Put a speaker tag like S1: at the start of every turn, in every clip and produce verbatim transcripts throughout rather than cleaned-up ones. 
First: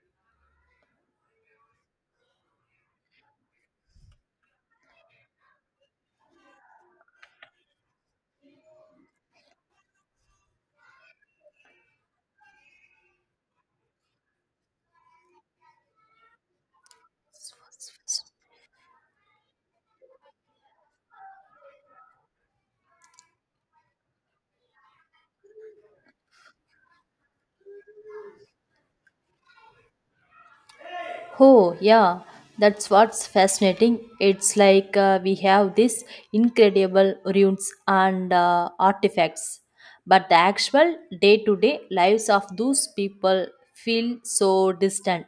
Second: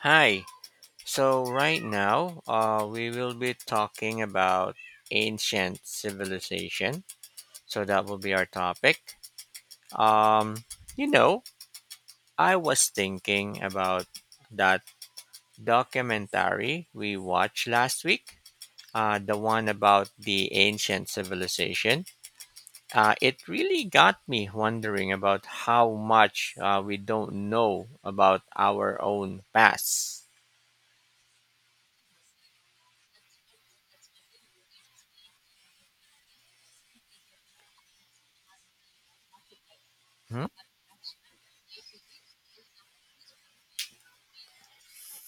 S1: Hi. So right now, uh, we will be talking about ancient civilization. So that will be our topic. Um, you know, I was thinking about that documentary we watched last week. Uh, the one about the ancient civilization. Uh, it really got me wondering about how much uh, we don't know about our own past.
S2: Oh, yeah, that's what's fascinating. It's like uh, we have these incredible ruins and uh, artifacts, but the
S1: Hmm?
S2: actual day to day lives of those people feel so distant,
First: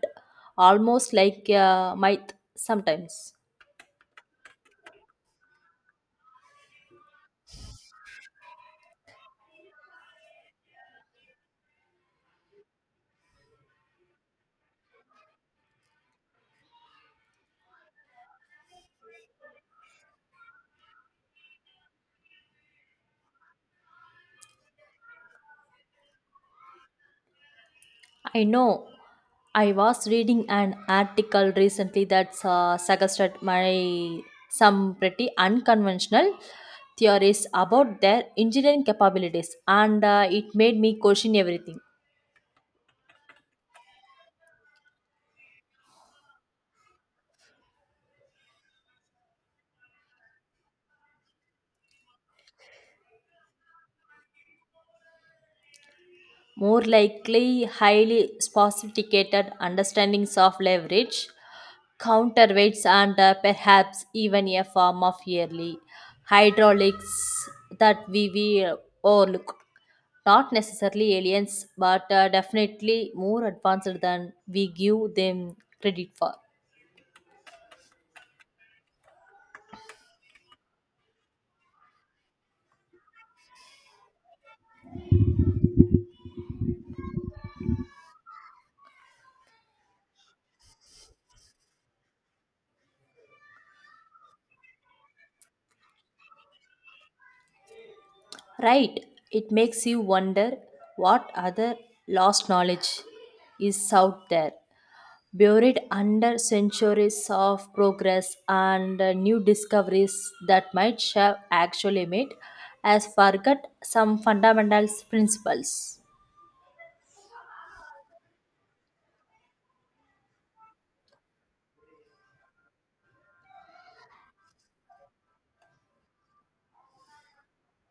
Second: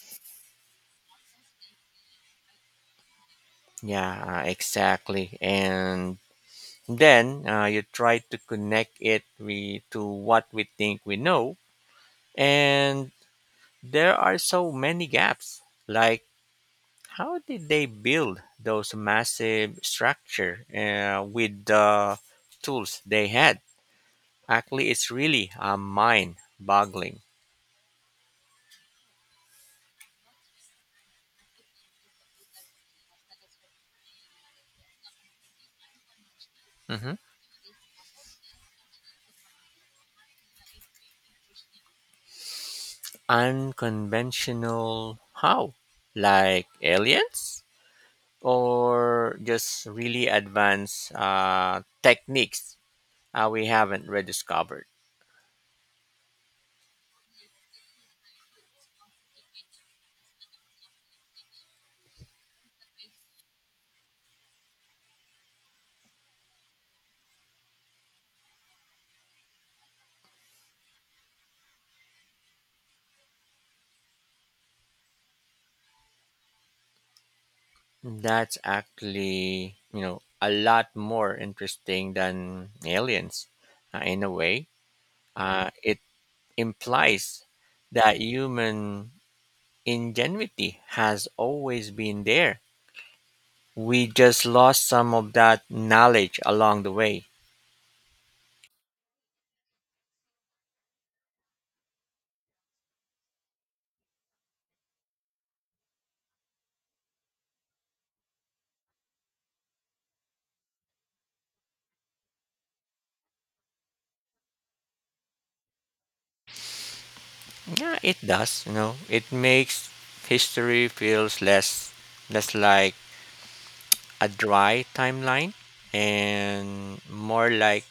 S2: almost like a myth sometimes.
S1: Yeah, uh, exactly. And then uh, you try to connect it we, to what we think we know. And there are so many gaps. Like, how did they build those massive structure uh, with the tools they had? Actually, it's really uh, mind-boggling.
S2: I know. I was reading an article recently that uh, suggested my some pretty unconventional
S1: Mhm.
S2: theories about their engineering capabilities, and uh, it made me question everything.
S1: Unconventional how? Like aliens? Or just really advanced uh, techniques uh, we haven't rediscovered.
S2: More likely highly sophisticated understandings of leverage, counterweights, and uh, perhaps even a form of yearly hydraulics that we, we overlook. Not necessarily aliens, but uh, definitely more advanced than we give them credit for.
S1: That's actually, you know, a lot more interesting than aliens uh, in a way. Uh, it implies that human ingenuity has always been there. We just lost some of that knowledge along the way.
S2: Right, it makes you wonder what other lost knowledge is out there, buried under centuries of progress and uh, new discoveries that might have actually made us forget some fundamental principles.
S1: Yeah, it does. You know, it makes history feels less less like a dry timeline and more like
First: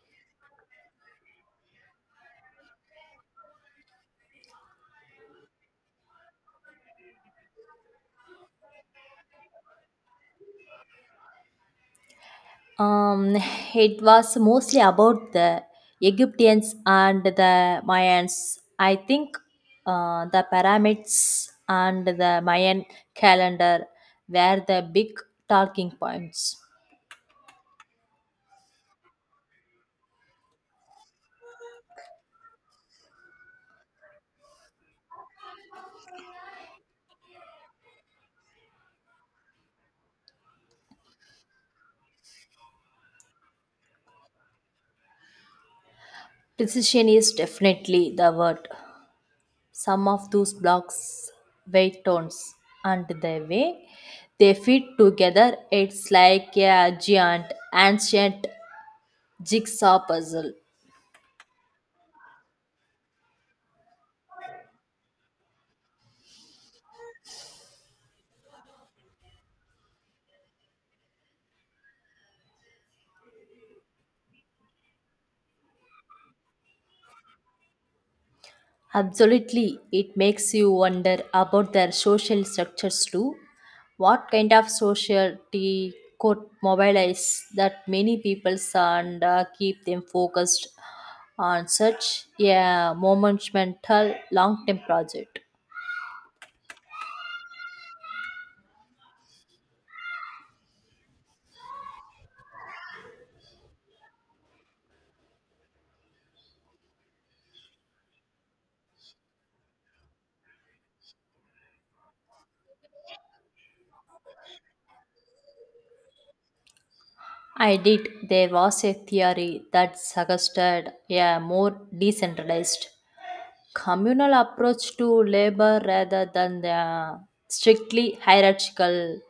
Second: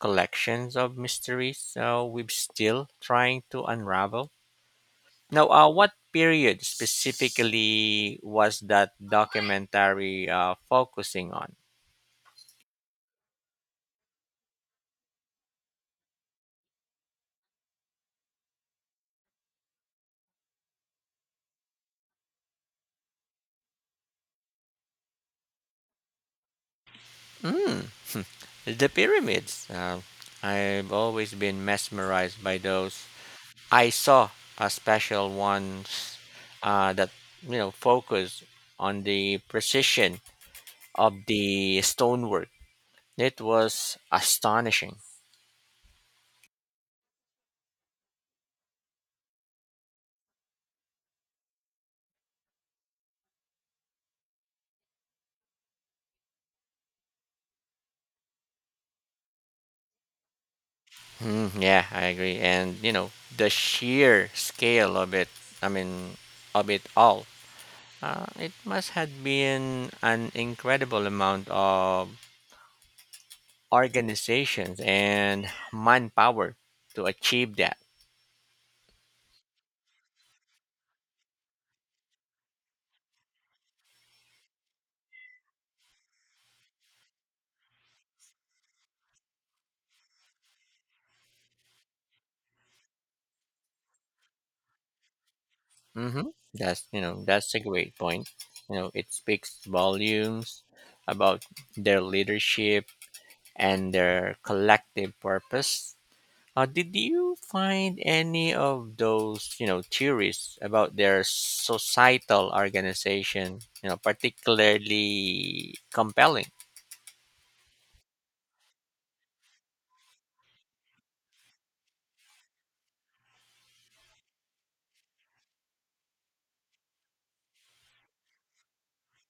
S1: collections of mysteries so we're still trying to unravel now. Uh, what period specifically was that documentary uh, focusing on?
S2: Um, it was mostly about the Egyptians and the Mayans. I think uh, the pyramids and the Mayan calendar were the big talking points.
S1: Mm, the pyramids, uh, I've always been mesmerized by those. I saw a special ones uh, that you know focus on the precision of the stonework. It was astonishing.
S2: Precision is definitely the word. Some of those blocks, weight tones, and the way they fit together, it's like a giant, ancient jigsaw puzzle.
S1: Mm, yeah, I agree. And you know, the sheer scale of it, I mean, of it all, uh, it must have been an incredible amount of organizations and manpower to achieve that.
S2: Absolutely, it makes you wonder about their social structures too. What kind of society could mobilize that many peoples and uh, keep them focused on such a monumental long term project?
S1: Hmm, that's you know, that's a great point. You know, it speaks volumes about their leadership and their collective purpose. Uh, did you find any of those, you know, theories about their societal organization, you know, particularly compelling?
S2: I did. There was a theory that suggested a more decentralized, communal approach to labor rather than the strictly hierarchical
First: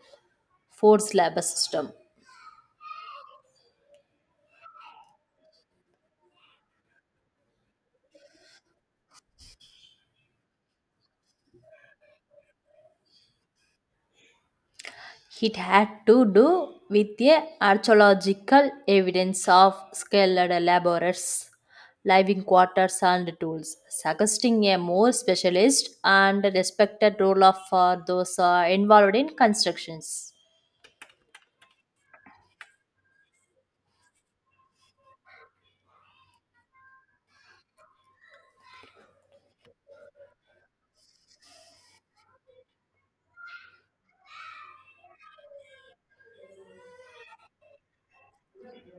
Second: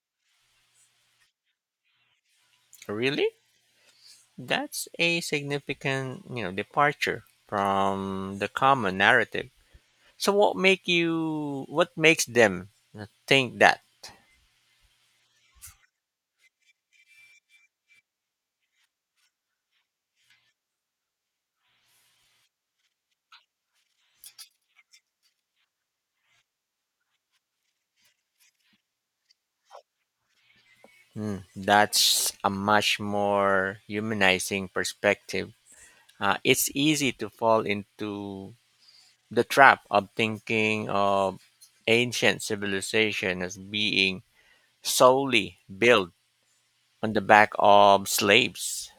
S2: forced labor system.
S1: Really? That's a significant, you know, departure from the common narrative. So what make you what makes them think that?
S2: It had to do with the archaeological evidence of skilled laborers, living quarters, and tools, suggesting a more specialized and respected role of, for those uh, involved in constructions.
S1: Hmm, that's a much more humanizing perspective. Uh, it's easy to fall into the trap of thinking of ancient civilization as being solely built on the back of slaves.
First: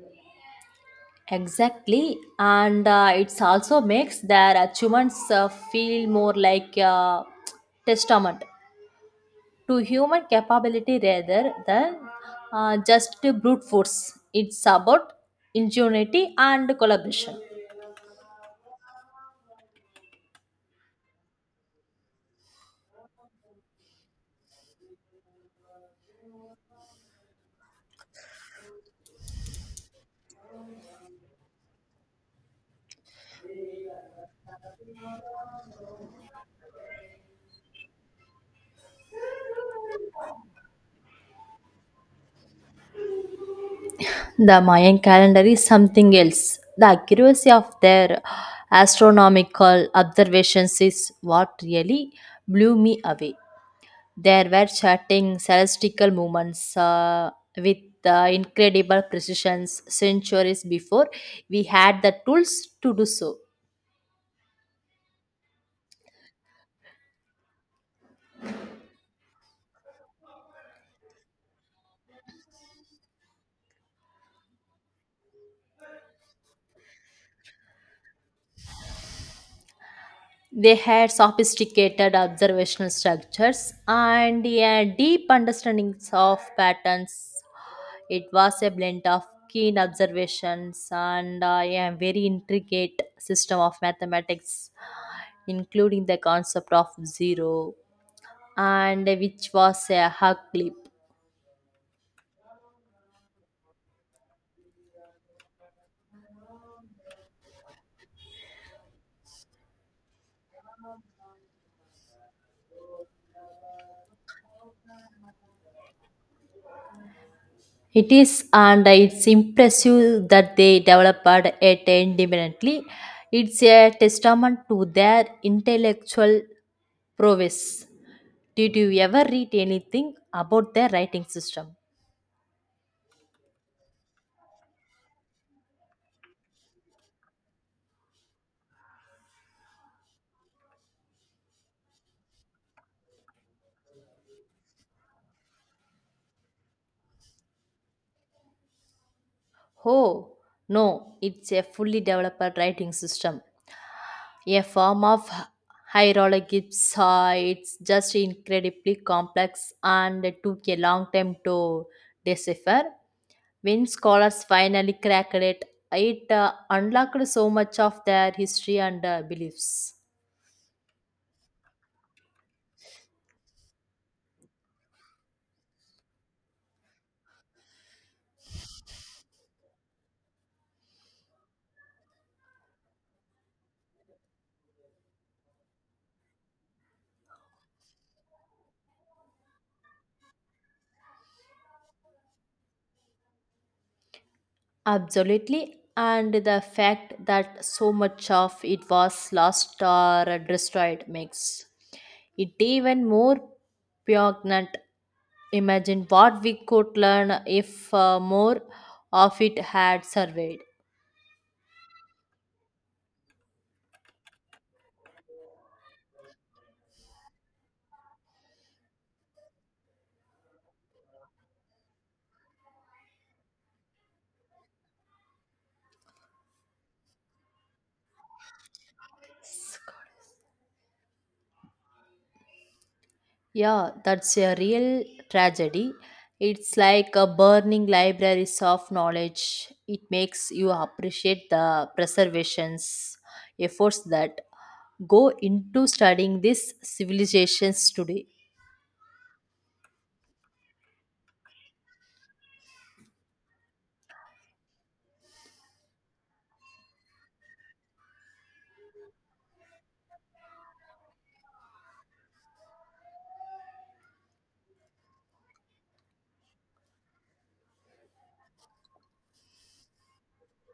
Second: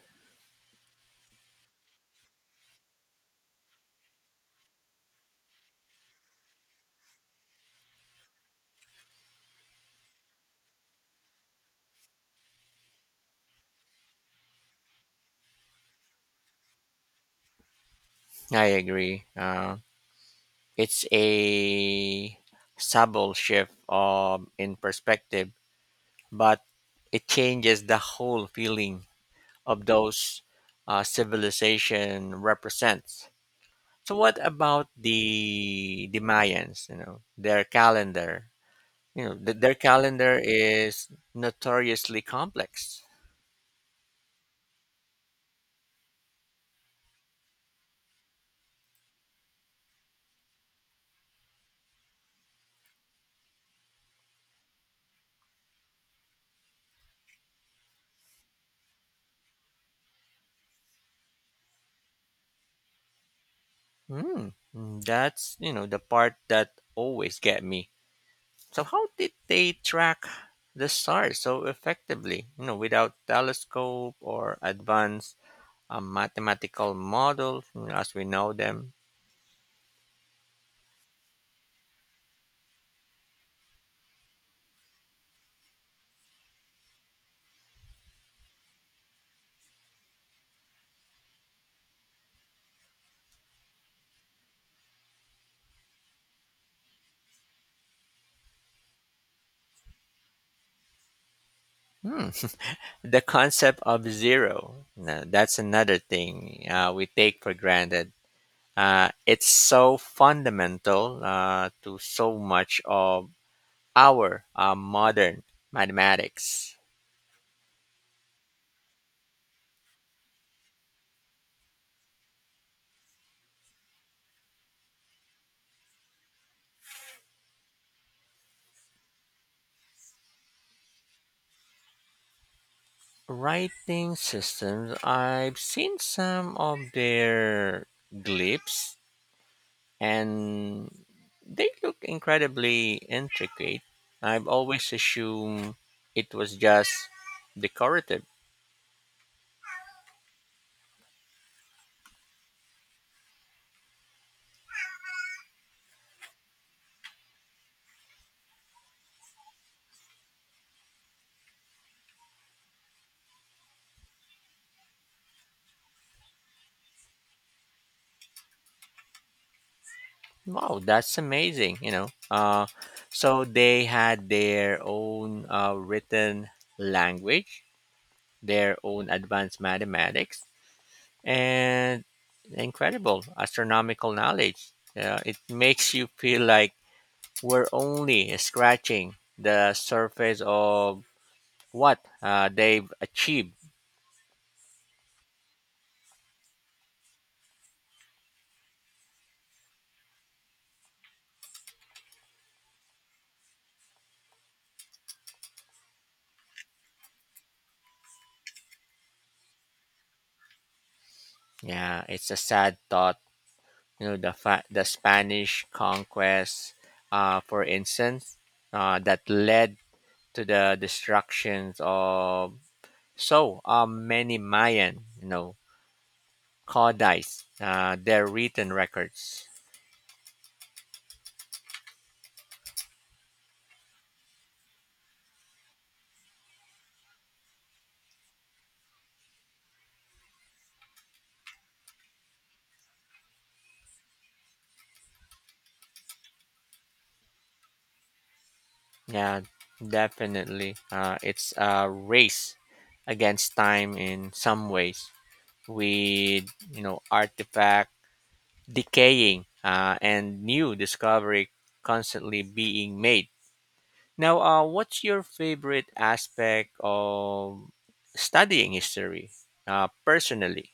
S2: Exactly, and uh, it's also makes their achievements uh, feel more like a testament to human capability rather than uh, just brute force. It's about ingenuity and collaboration.
S1: I agree. Uh, it's a subtle shift um, in perspective, but it changes the whole feeling of those uh, civilization represents. So, what about the the Mayans? You know, their calendar. You know, th- their calendar is notoriously complex.
S2: The Mayan calendar is something else. The accuracy of their astronomical observations is what really blew me away. There were charting celestial movements uh, with uh, incredible precision centuries before we had the tools to do so.
S1: Hmm. Mm, that's, you know, the part that always get me. So how did they track the stars so effectively, you know, without telescope or advanced uh, mathematical models you know, as we know them?
S2: They had sophisticated observational structures and a deep understandings of patterns. It was a blend of keen observations and uh, a very intricate system of mathematics, including the concept of zero, and which was a hug leap.
S1: Hmm. The concept of zero, now, that's another thing uh, we take for granted. Uh, it's so fundamental uh, to so much of our uh, modern mathematics.
S2: It is, and it's impressive that they developed it independently. It's a testament to their intellectual prowess. Did you ever read anything about their writing system?
S1: Writing systems, I've seen some of their glyphs, and they look incredibly intricate. I've always assumed it was just decorative.
S2: Oh, no, it's a fully developed writing system. A form of hieroglyphs. It's just incredibly complex and it took a long time to decipher. When scholars finally cracked it, it uh, unlocked so much of their history and uh, beliefs.
S1: Wow, that's amazing, you know, uh, so they had their own uh, written language, their own advanced mathematics, and incredible astronomical knowledge. Uh, it makes you feel like we're only scratching the surface of what uh, they've achieved.
S2: Absolutely. And the fact that so much of it was lost or destroyed makes it even more poignant. Imagine what we could learn if uh, more of it had surveyed.
S1: Yeah, it's a sad thought. You know, the fa- the Spanish conquest, uh, for instance, uh, that led to the destructions of so uh, many Mayan, you know, codices, uh, their written records.
S2: Yeah, that's a real tragedy. It's like a burning libraries of knowledge. It makes you appreciate the preservations efforts that go into studying these civilizations today.
S1: Yeah, definitely. Uh, it's a race against time in some ways, with you know artifact decaying uh, and new discovery constantly being made. Now, uh, what's your favorite aspect of studying history? Uh, personally,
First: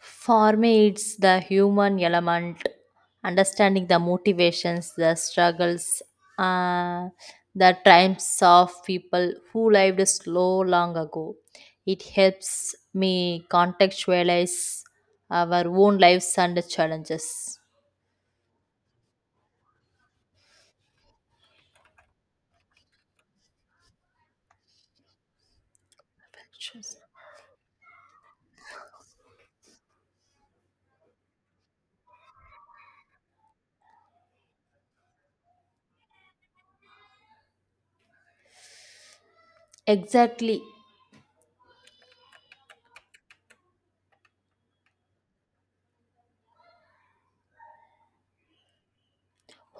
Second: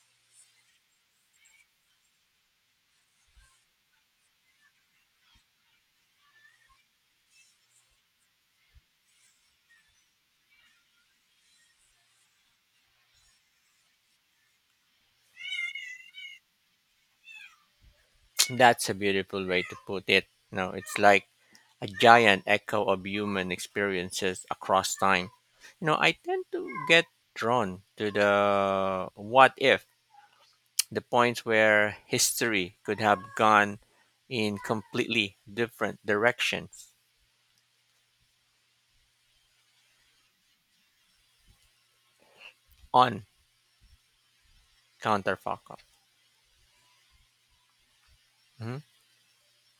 S2: For me, it's the human element, understanding the motivations, the struggles, uh, the triumphs of people who lived slow long ago. It helps me contextualize our own lives and challenges.
S1: that's a beautiful way to put it. No, it's like a giant echo of human experiences across time. You know, I tend to get drawn to the what if, the points where history could have gone in completely different directions
S2: Exactly.
S1: on counterfactual. Mhm.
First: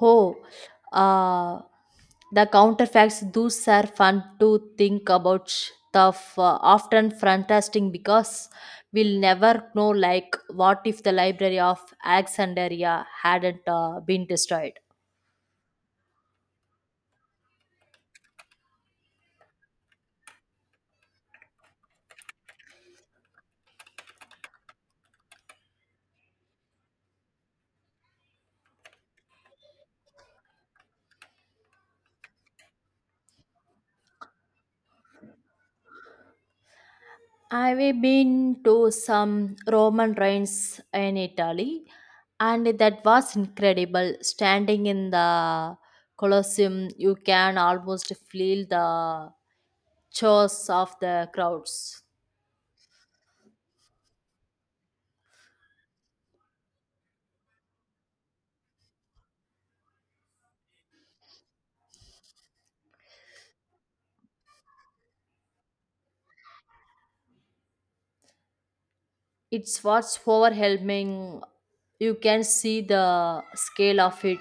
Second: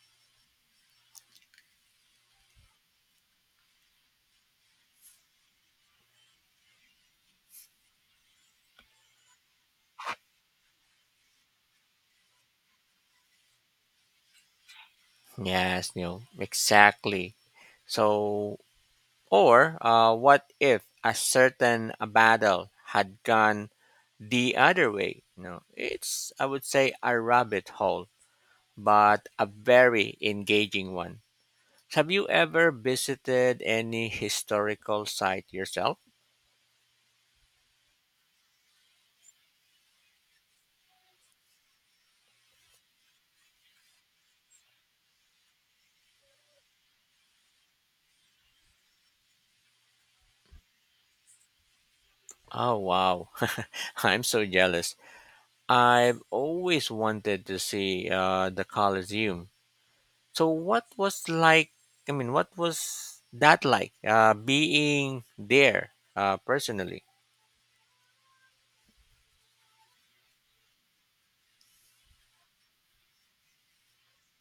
S2: Oh, uh, the counterfacts, those are fun to think about. sh- Tough, uh, often fantastic because we'll never know. Like, what if the Library of Alexandria hadn't uh, been destroyed?
S1: Yes, Neil, exactly. So, or uh, what if a certain battle had gone the other way? No, it's I would say a rabbit hole but a very engaging one. Have you ever visited any historical site yourself?
S2: I've been to some Roman ruins in Italy, and that was incredible. Standing in the Colosseum, you can almost feel the chores of the crowds.
S1: Oh, wow. I'm so jealous. I've always wanted to see uh, the Colosseum. So, what was like, I mean, what was that like uh, being there uh, personally?
S2: It's what's overwhelming. You can see the scale of it.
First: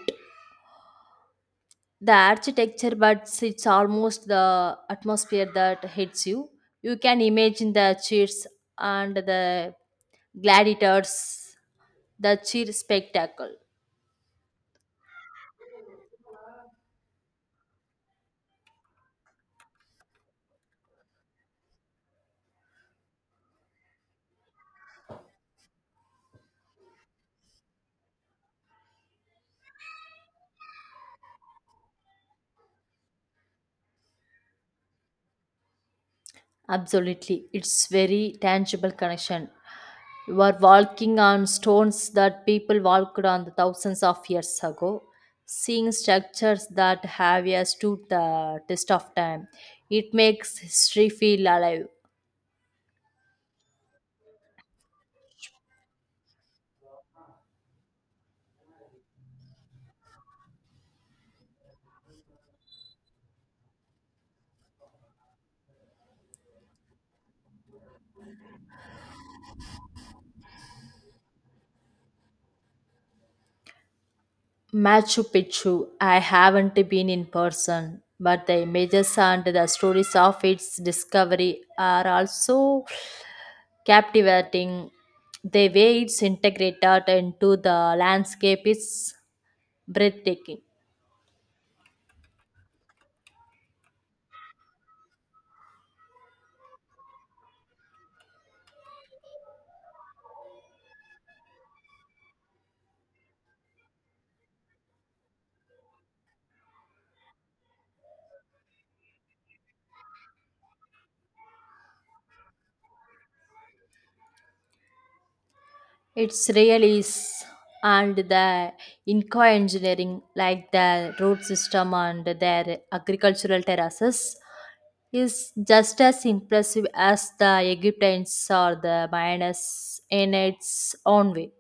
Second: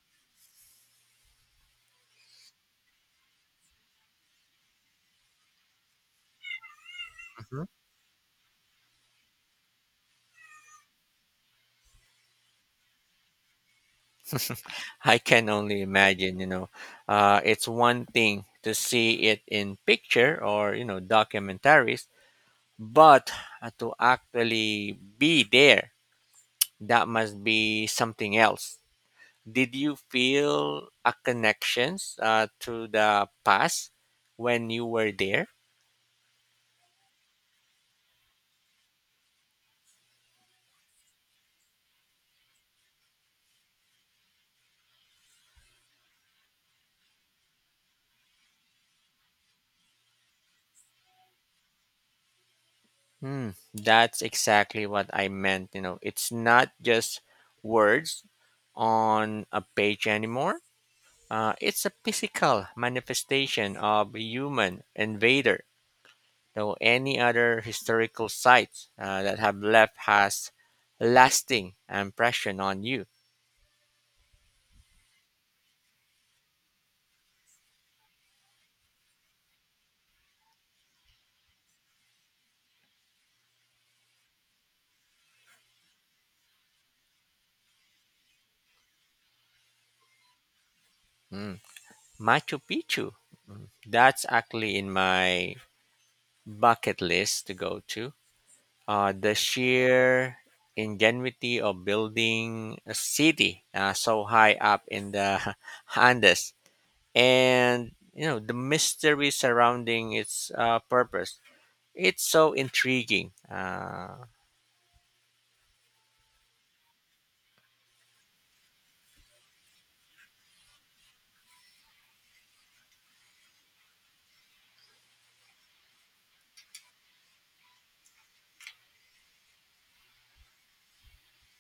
S2: The architecture, but it's almost the atmosphere that hits you. You can
S1: Mhm.
S2: imagine the cheers and the gladiators, the cheer spectacle.
S1: I can only imagine, you know, uh, it's one thing to see it in picture or, you know, documentaries, but uh, to actually be there, that must be something else. Did you feel a connections uh, to the past when you were there?
S2: Absolutely. It's very tangible connection. You are walking on stones that people walked on thousands of years ago, seeing structures that have yeah, stood the test of time. It makes history feel alive.
S1: Hmm, that's exactly what I meant. You know, it's not just words on a page anymore. Uh, it's a physical manifestation of a human invader. So any other historical sites uh, that have left has lasting impression on you?
S2: Machu Picchu, I haven't been in person, but the images and the stories of its discovery are also captivating. The way it's integrated into the landscape is breathtaking.
S1: Hmm. Machu Picchu. That's actually in my bucket list to go to. Uh, the sheer ingenuity of building a city uh, so high up in the Andes, and you know the mystery surrounding its uh, purpose. It's so intriguing. Uh,
S2: It's really is, and the Inca engineering, like the road system and their agricultural terraces, is just as impressive as the Egyptians or the Mayans in its own way.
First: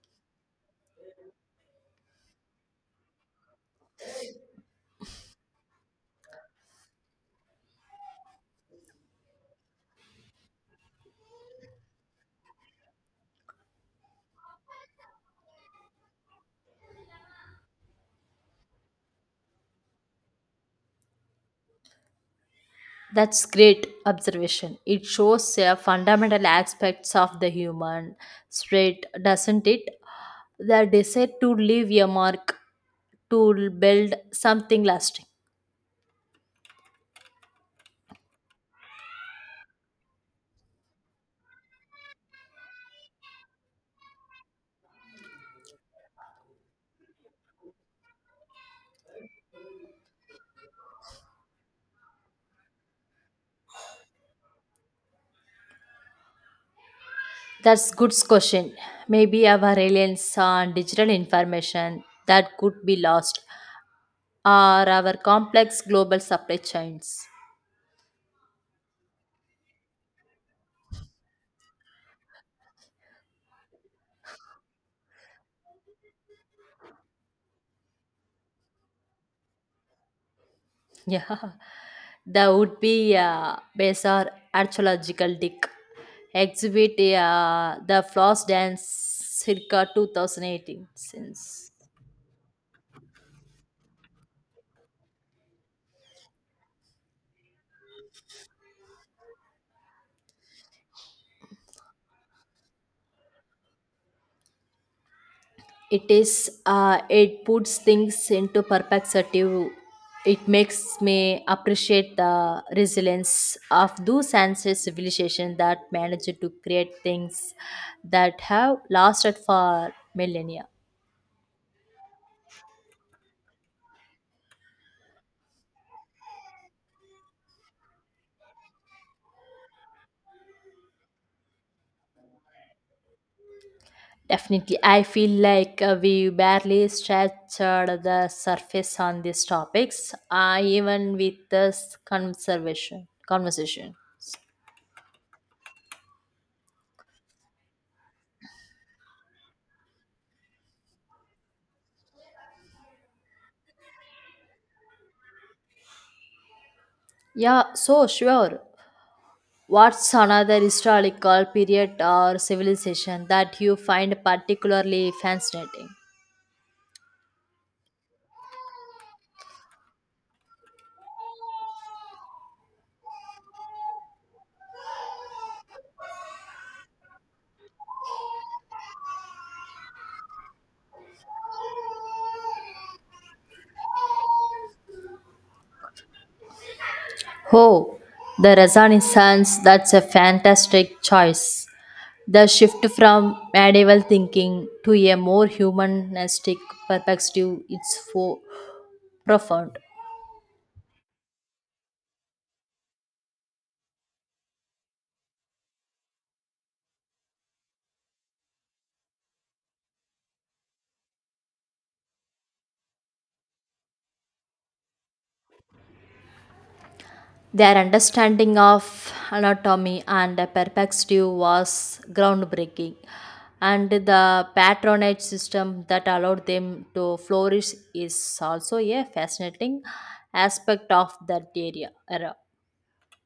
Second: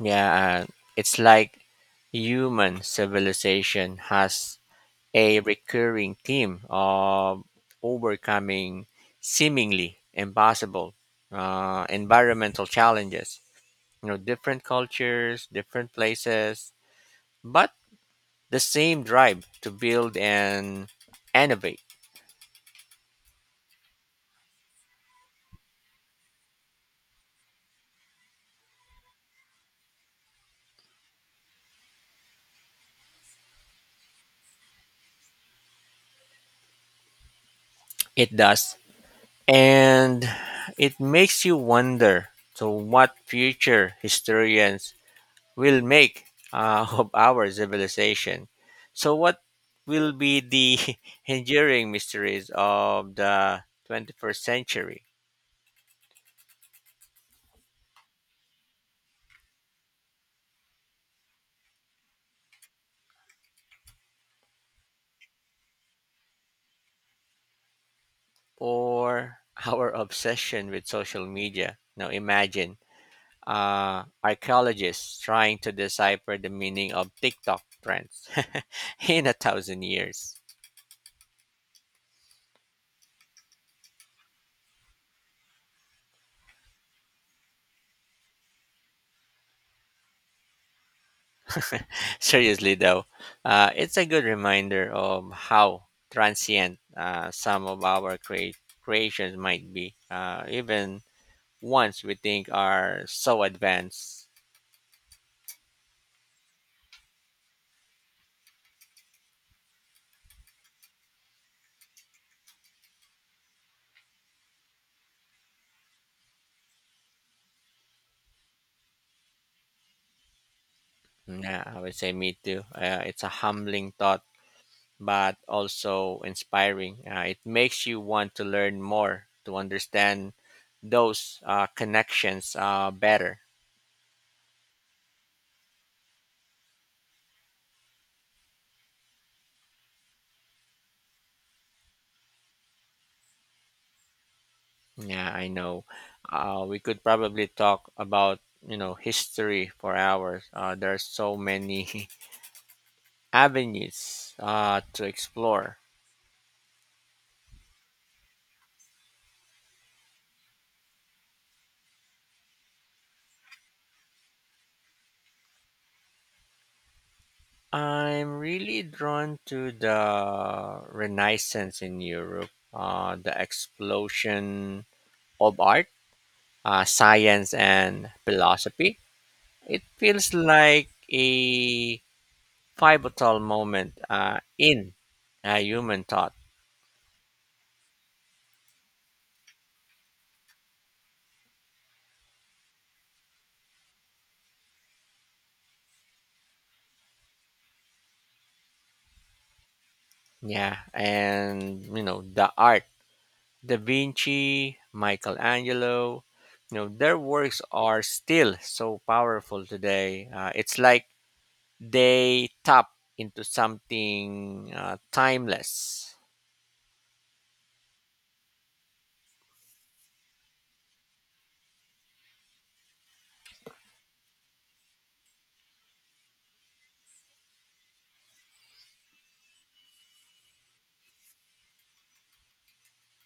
S1: Yeah, and it's like human civilization has a recurring theme of overcoming seemingly impossible uh, environmental challenges. You know, different cultures, different places, but the same drive to build and innovate.
S2: That's great observation. It shows uh, fundamental aspects of the human spirit, doesn't it? The desire to leave a mark, to build something lasting.
S1: It does. And it makes you wonder so, what future historians will make uh, of our civilization. So, what will be the enduring mysteries of the twenty-first century,
S2: That's good question. Maybe our reliance on digital information that could be lost, or our complex global supply chains.
S1: or our obsession with social media? Now, imagine uh, archaeologists trying to decipher the meaning of TikTok trends in a thousand years.
S2: Yeah, that would be a bizarre archaeological dig. Exhibit uh, the floss dance circa two thousand eighteen since
S1: Seriously, though, uh, it's a good reminder of how transient uh, some of our crea- creations might be, uh, even ones we think are so advanced.
S2: it is uh, it puts things into perspective it makes me appreciate the resilience of those ancient civilizations that managed to create things that have lasted for millennia.
S1: Mm, yeah, I would say me too. Uh, it's a humbling thought, but also inspiring. Uh, it makes you want to learn more to understand those uh, connections uh, better.
S2: Definitely. I feel like uh, we barely scratched uh, the surface on these topics, uh, even with this conservation conversation.
S1: Yeah, I know. Uh, we could probably talk about you know history for hours. Uh, there are so many avenues uh, to explore.
S2: Yeah, so sure. What's another historical period or civilization that you find particularly fascinating?
S1: I'm really drawn to the Renaissance in Europe, uh, the explosion of art, uh, science, and philosophy. It feels like a pivotal moment uh, in uh, human thought.
S2: Oh, the Renaissance, that's a fantastic choice. The shift from medieval thinking to a more humanistic perspective, it's for profound.
S1: Yeah, and you know the art, Da Vinci, Michelangelo, you know, their works are still so powerful today. Uh, it's like they tap into something uh, timeless.
S2: Their understanding of anatomy and perspective was groundbreaking, and the patronage system that allowed them to flourish is also a fascinating aspect of that area. Era.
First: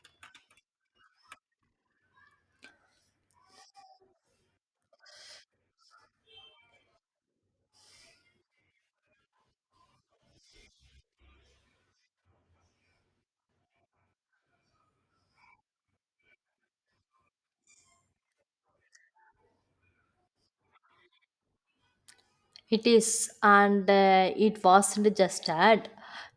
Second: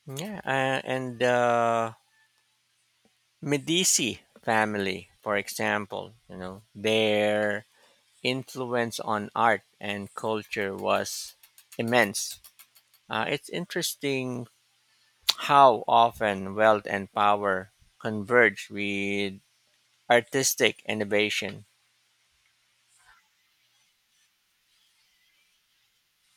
S1: Yeah, uh, and the Medici family, for example, you know, their influence on art and culture was immense. Uh, it's interesting how often wealth and power converge with artistic innovation.
S2: It is, and uh, it wasn't just ad.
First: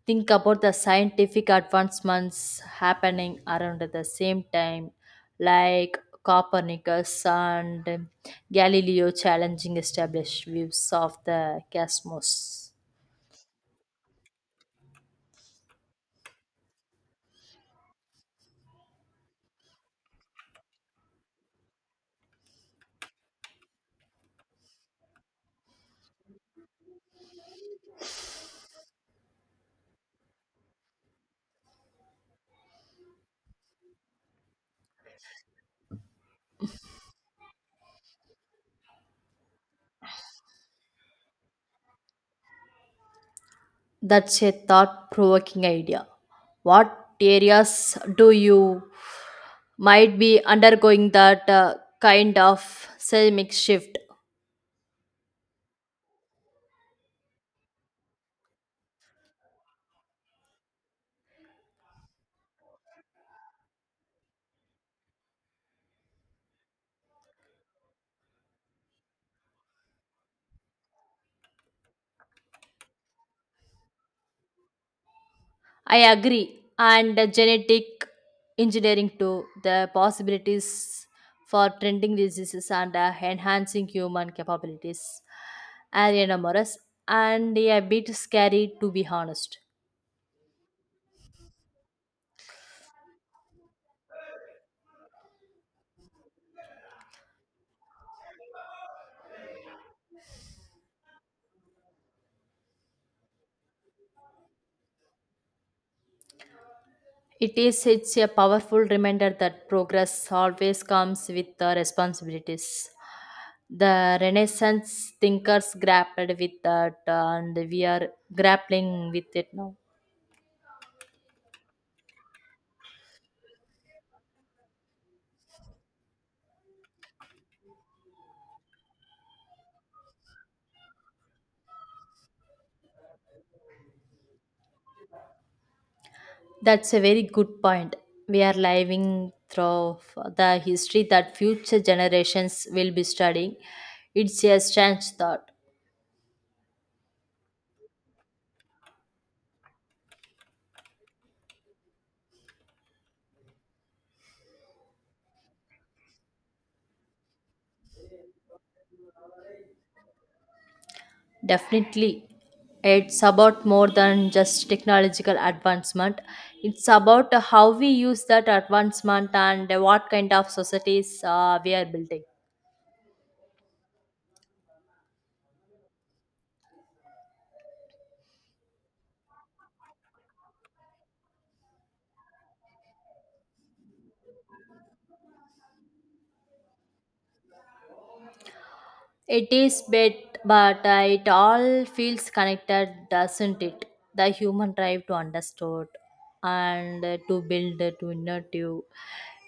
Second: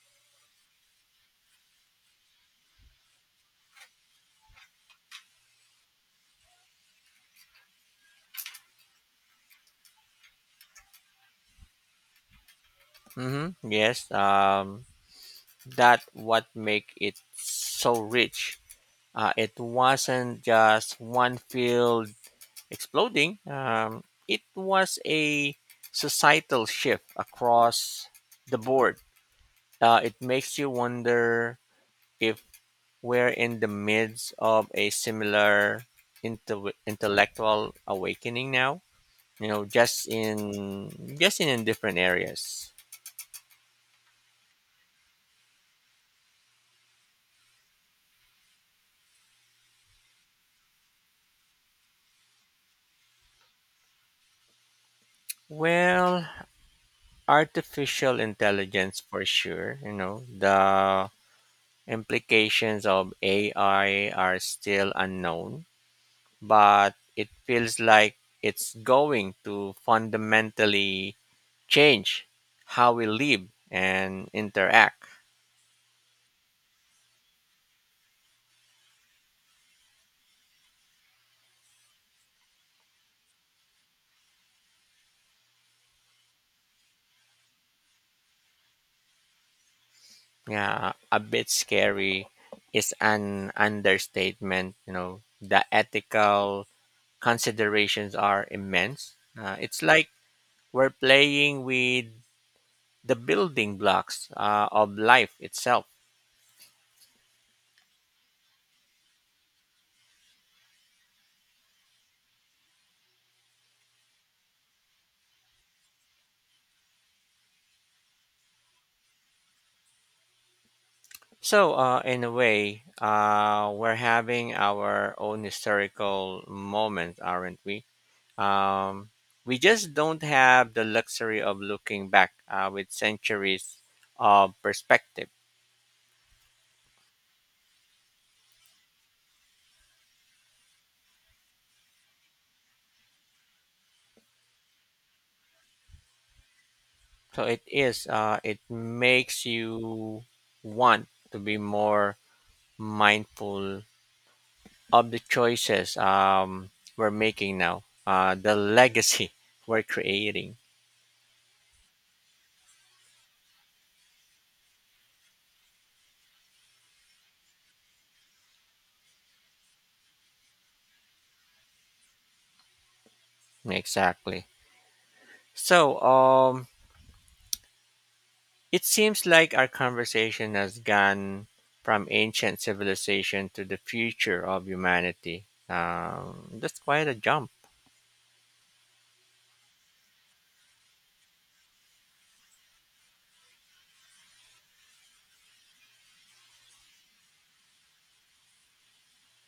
S2: Think about the scientific advancements happening around at the same time, like Copernicus and Galileo challenging established views of the cosmos.
S1: Hmm, yes, um, that what make it so rich. Uh, it wasn't just one field exploding. Um, it was a societal shift across the board. Uh, it makes you wonder if we're in the midst of a similar inte- intellectual awakening now. You know, just in just in different areas.
S2: That's a thought provoking idea. What areas do you might be undergoing that uh, kind of seismic shift?
S1: Well, artificial intelligence for sure, you know the implications of ai are still unknown, but it feels like it's going to fundamentally change how we live and interact.
S2: I agree. And the genetic engineering too, the possibilities for trending diseases and uh, enhancing human capabilities. Ariana Morris, and a bit scary to be honest.
S1: Yeah, a bit scary is an understatement. You know the ethical considerations are immense. Uh, it's like we're playing with the building blocks uh, of life itself.
S2: It is it's a powerful reminder that progress always comes with the responsibilities. The Renaissance thinkers grappled with that, and we are grappling with it now.
S1: So, uh, in a way, uh, we're having our own historical moment, aren't we? Um, we just don't have the luxury of looking back uh, with centuries of perspective.
S2: That's a very good point. We are living through the history that future generations will be studying. It's a strange thought.
S1: So it is. Uh, it makes you want to be more mindful of the choices um, we're making now, uh, the legacy we're creating.
S2: Definitely, it's about more than just technological advancement. It's about how we use that advancement and what kind of societies uh, we are building.
S1: Exactly. So, um, it seems like our conversation has gone from ancient civilization to the future of humanity. Um, that's quite a jump.
S2: It is bit, but uh, it all feels connected, doesn't it? The human drive to understand and uh, to build, uh, to innovative.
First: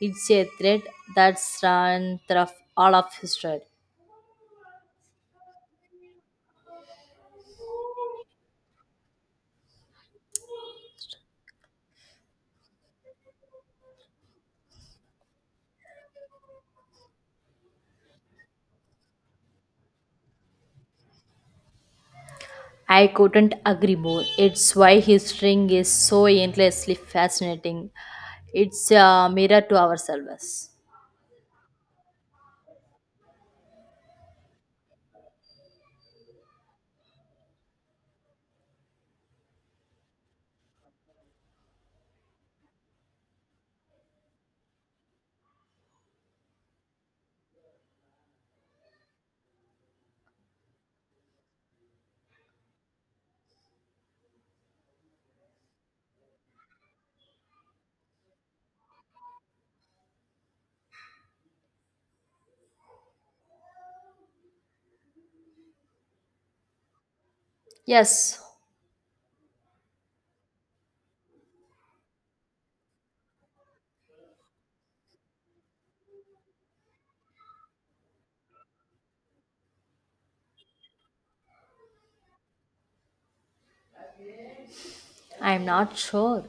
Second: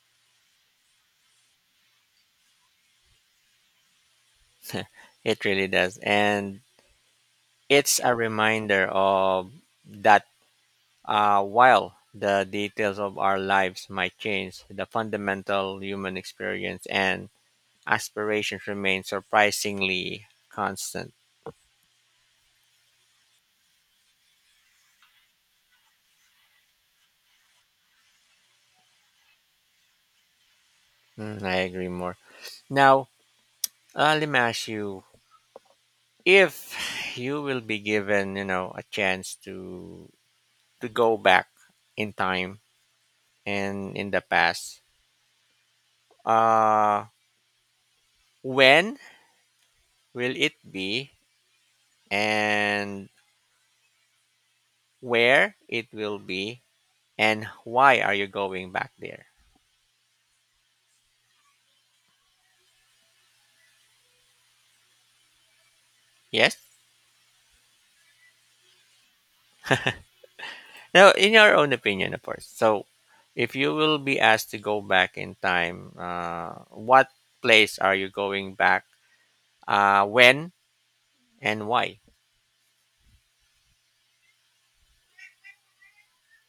S2: It's a thread that's run through all of history.
S1: It really does, and it's a reminder of that. Uh, while the details of our lives might change, the fundamental human experience and aspirations remain surprisingly constant.
S2: I couldn't agree more. It's why history is so endlessly fascinating. It's a mirror to ourselves.
S1: Mm, I agree more. Now, uh, let me ask you, if you will be given you know a chance to to go back in time and in the past, uh when will it be, and where it will be, and why are you going back there? Yes,
S2: Yes,
S1: now in your own opinion of course. So if you will be asked to go back in time, uh what place are you going back, uh when, and why?
S2: I'm not sure.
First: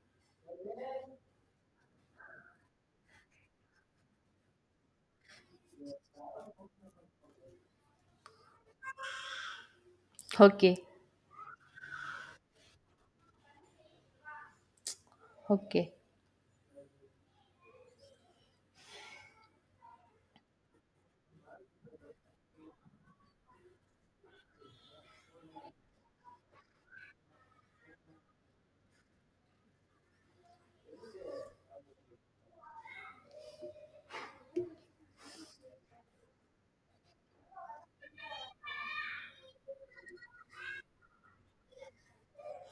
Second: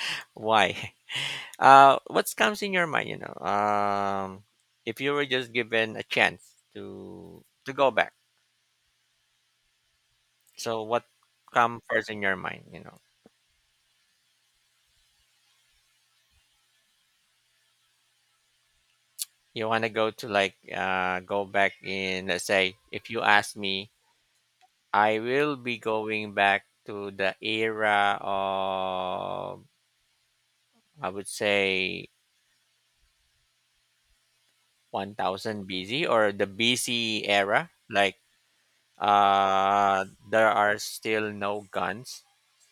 S1: Why? Uh, what comes in your mind? You know, um, if you were just given a chance to to go back, so
S2: Okay,
S1: what come first in your mind? You know,
S2: okay.
S1: you want to go to like uh go back in. Let's say if you ask me, I will be going back to the era of, I would say, one thousand B C or the B C era, like uh there are still no guns,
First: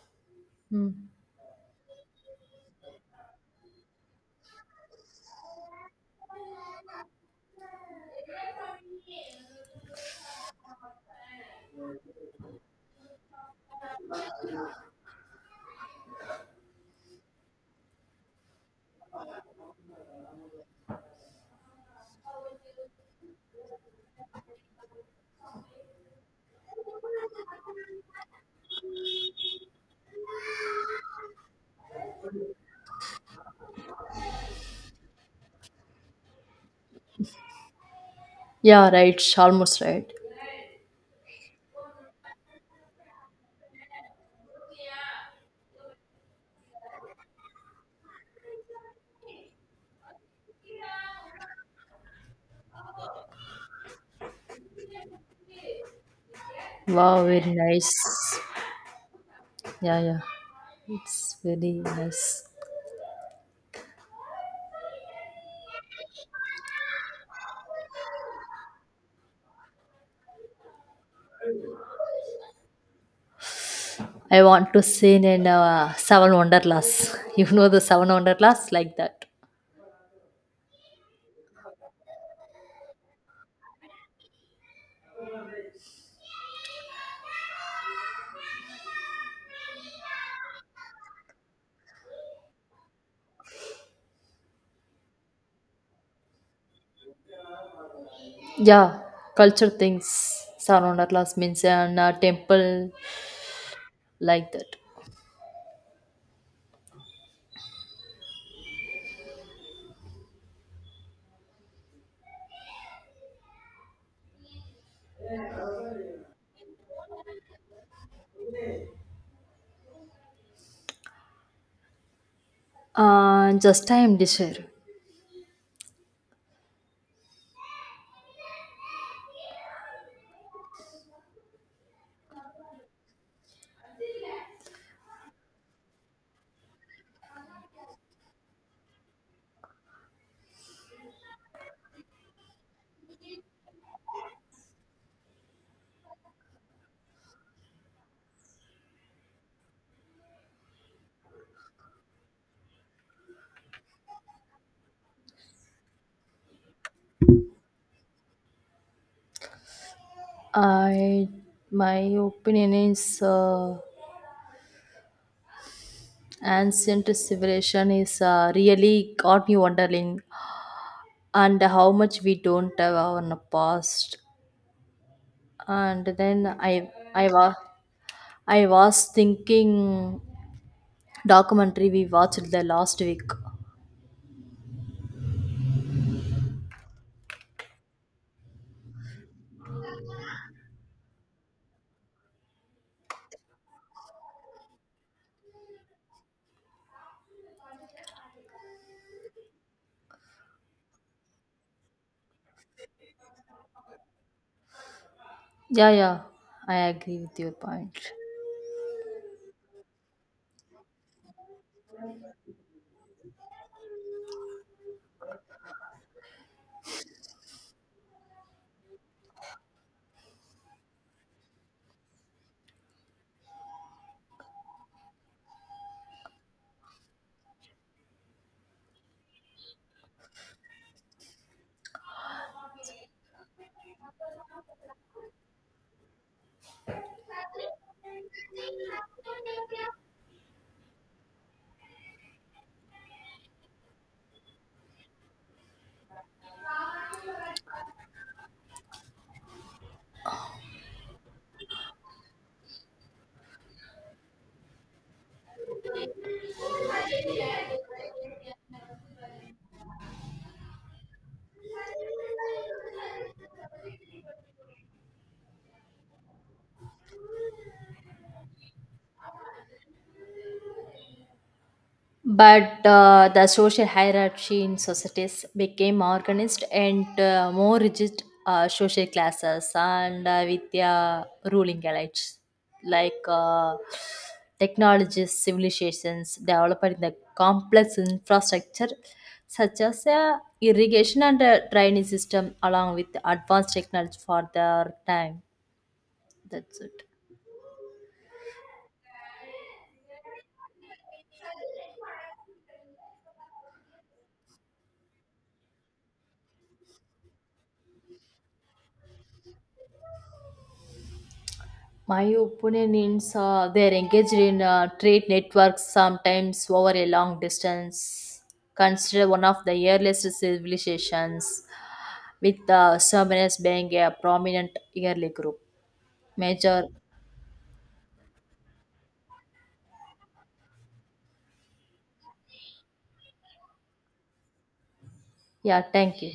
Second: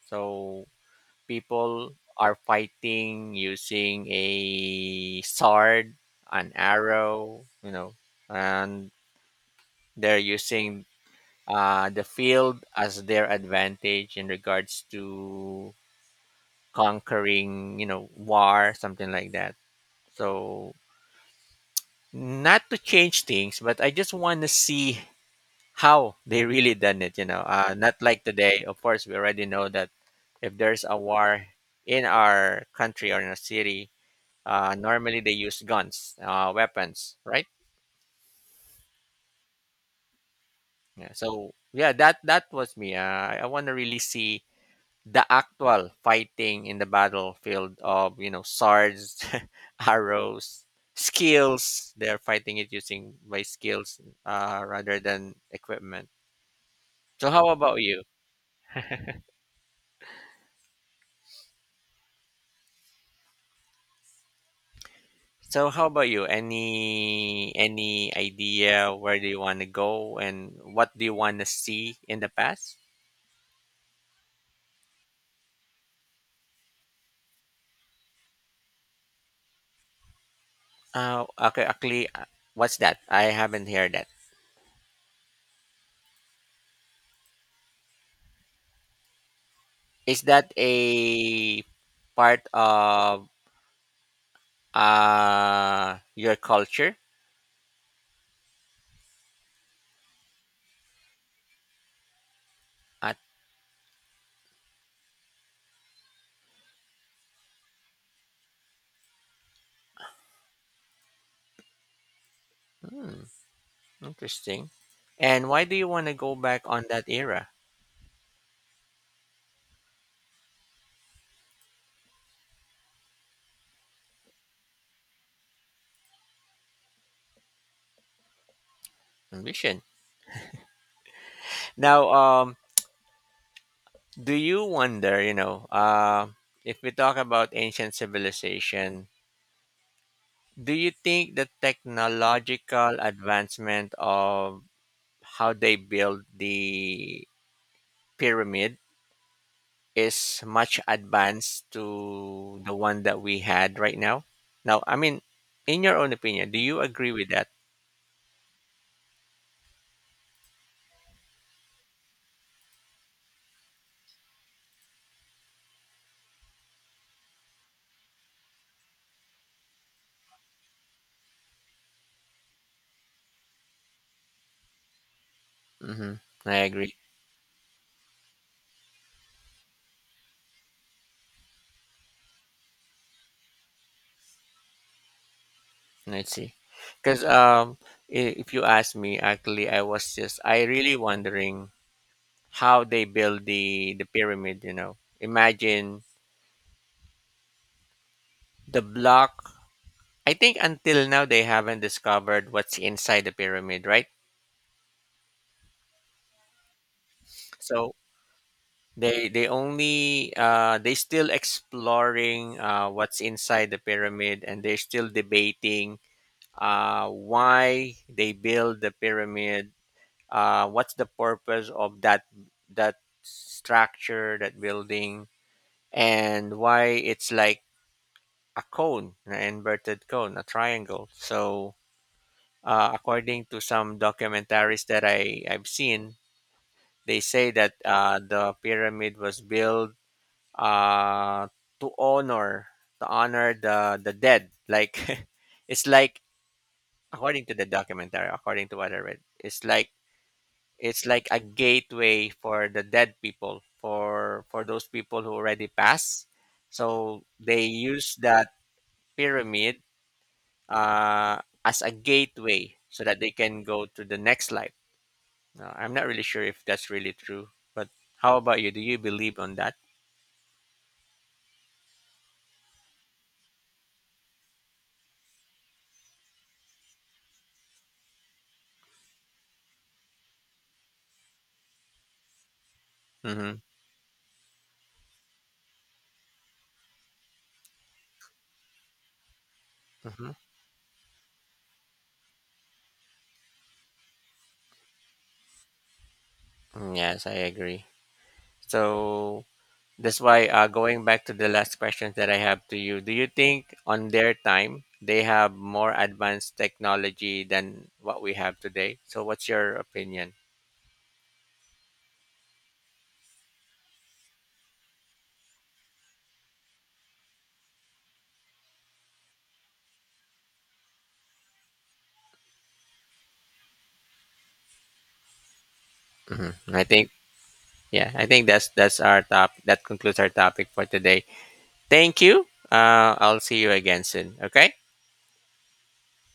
S1: so
S2: Hmm.
S1: people are fighting using a sword, an arrow, you know, and they're using uh, the field as their advantage in regards to conquering, you know, war, something like that. So, not to change things, but I just want to see how they really done it, you know, uh, not like today. Of course, we already know that if there's a war in our country or in a city, Uh, normally they use guns, uh, weapons, right?
S2: Yeah, right. Almost right.
S1: Yeah. So yeah, that that was me. Uh, I, I want to really see the actual fighting in the battlefield of you know swords, arrows, skills. They're fighting it using by skills uh, rather than equipment.
S2: Wow,
S1: So how
S2: very
S1: about you?
S2: nice. Yeah, yeah. It's very nice.
S1: So how about you? Any any idea where do you want to go and what do you want to see in the past?
S2: I want to sing in uh, Seven Wonderlas. You know the Seven Wonderlas? Like that.
S1: Uh, okay, actually, uh, what's that? I haven't heard that. Is that a part of uh, your culture?
S2: Yeah, culture things. Seven Wonderlas means an uh, temple
S1: At,
S2: like that.
S1: hmm, interesting. And why do you want to go back on that era?
S2: Uh, just I am desire.
S1: Ambition. Now, um, do you wonder, you know, uh, if we talk about ancient civilization, do you think the technological advancement of how they build the pyramid is much advanced to the one that we had right now. Now, I mean, in your own opinion, do you agree with that?
S2: I My opinion is uh, ancient civilization is uh, really got me wondering and how much we don't have our past and
S1: Mm-hmm. I
S2: then i
S1: agree.
S2: i was i was thinking documentary we watched the last week.
S1: Let's see. Because um, i- if you ask me, actually, I was just, I really wondering how they build the, the pyramid, you know. Imagine the block. I think until now they haven't discovered what's inside the pyramid, right?
S2: Yeah, yeah, I agree with your
S1: So
S2: point.
S1: They they only uh, they still exploring uh, what's inside the pyramid, and they're still debating uh, why they build the pyramid. Uh, what's the purpose of that that structure, that building, and why it's like a cone, an inverted cone, a triangle. So uh, according to some documentaries that I I've seen, they say that uh, the pyramid was built uh to honor, to honor the the dead, like it's like, according to the documentary, according to what I read, it's like it's like a gateway for the dead people, for for those people who already passed, so they use that pyramid uh as a gateway so that they can go to the next life. Now, I'm not really sure if that's really true, but how about you, do you believe on that?
S2: But uh, the social hierarchy in societies became organized and uh, more rigid uh, social classes and uh, with their ruling elites like
S1: Mm-hmm.
S2: uh, technologies, civilizations developed in the complex infrastructure such as
S1: Mm-hmm.
S2: uh, irrigation and uh, drainage system along with advanced technology for their time. That's it.
S1: Yes, I agree. So that's why uh, going back to the last question that I have to you, do you think on their time they have more advanced technology than what we have today? So what's your opinion?
S2: My opinion is uh, they're engaged in uh, trade networks sometimes over a long distance. Consider one of the earliest civilizations, with the Sumerians being a prominent early group.
S1: Hmm,
S2: Major,
S1: I think, yeah, I think that's that's our top. That concludes our topic for today. Thank you. Uh, I'll see you again soon. Okay.
S2: yeah, thank you.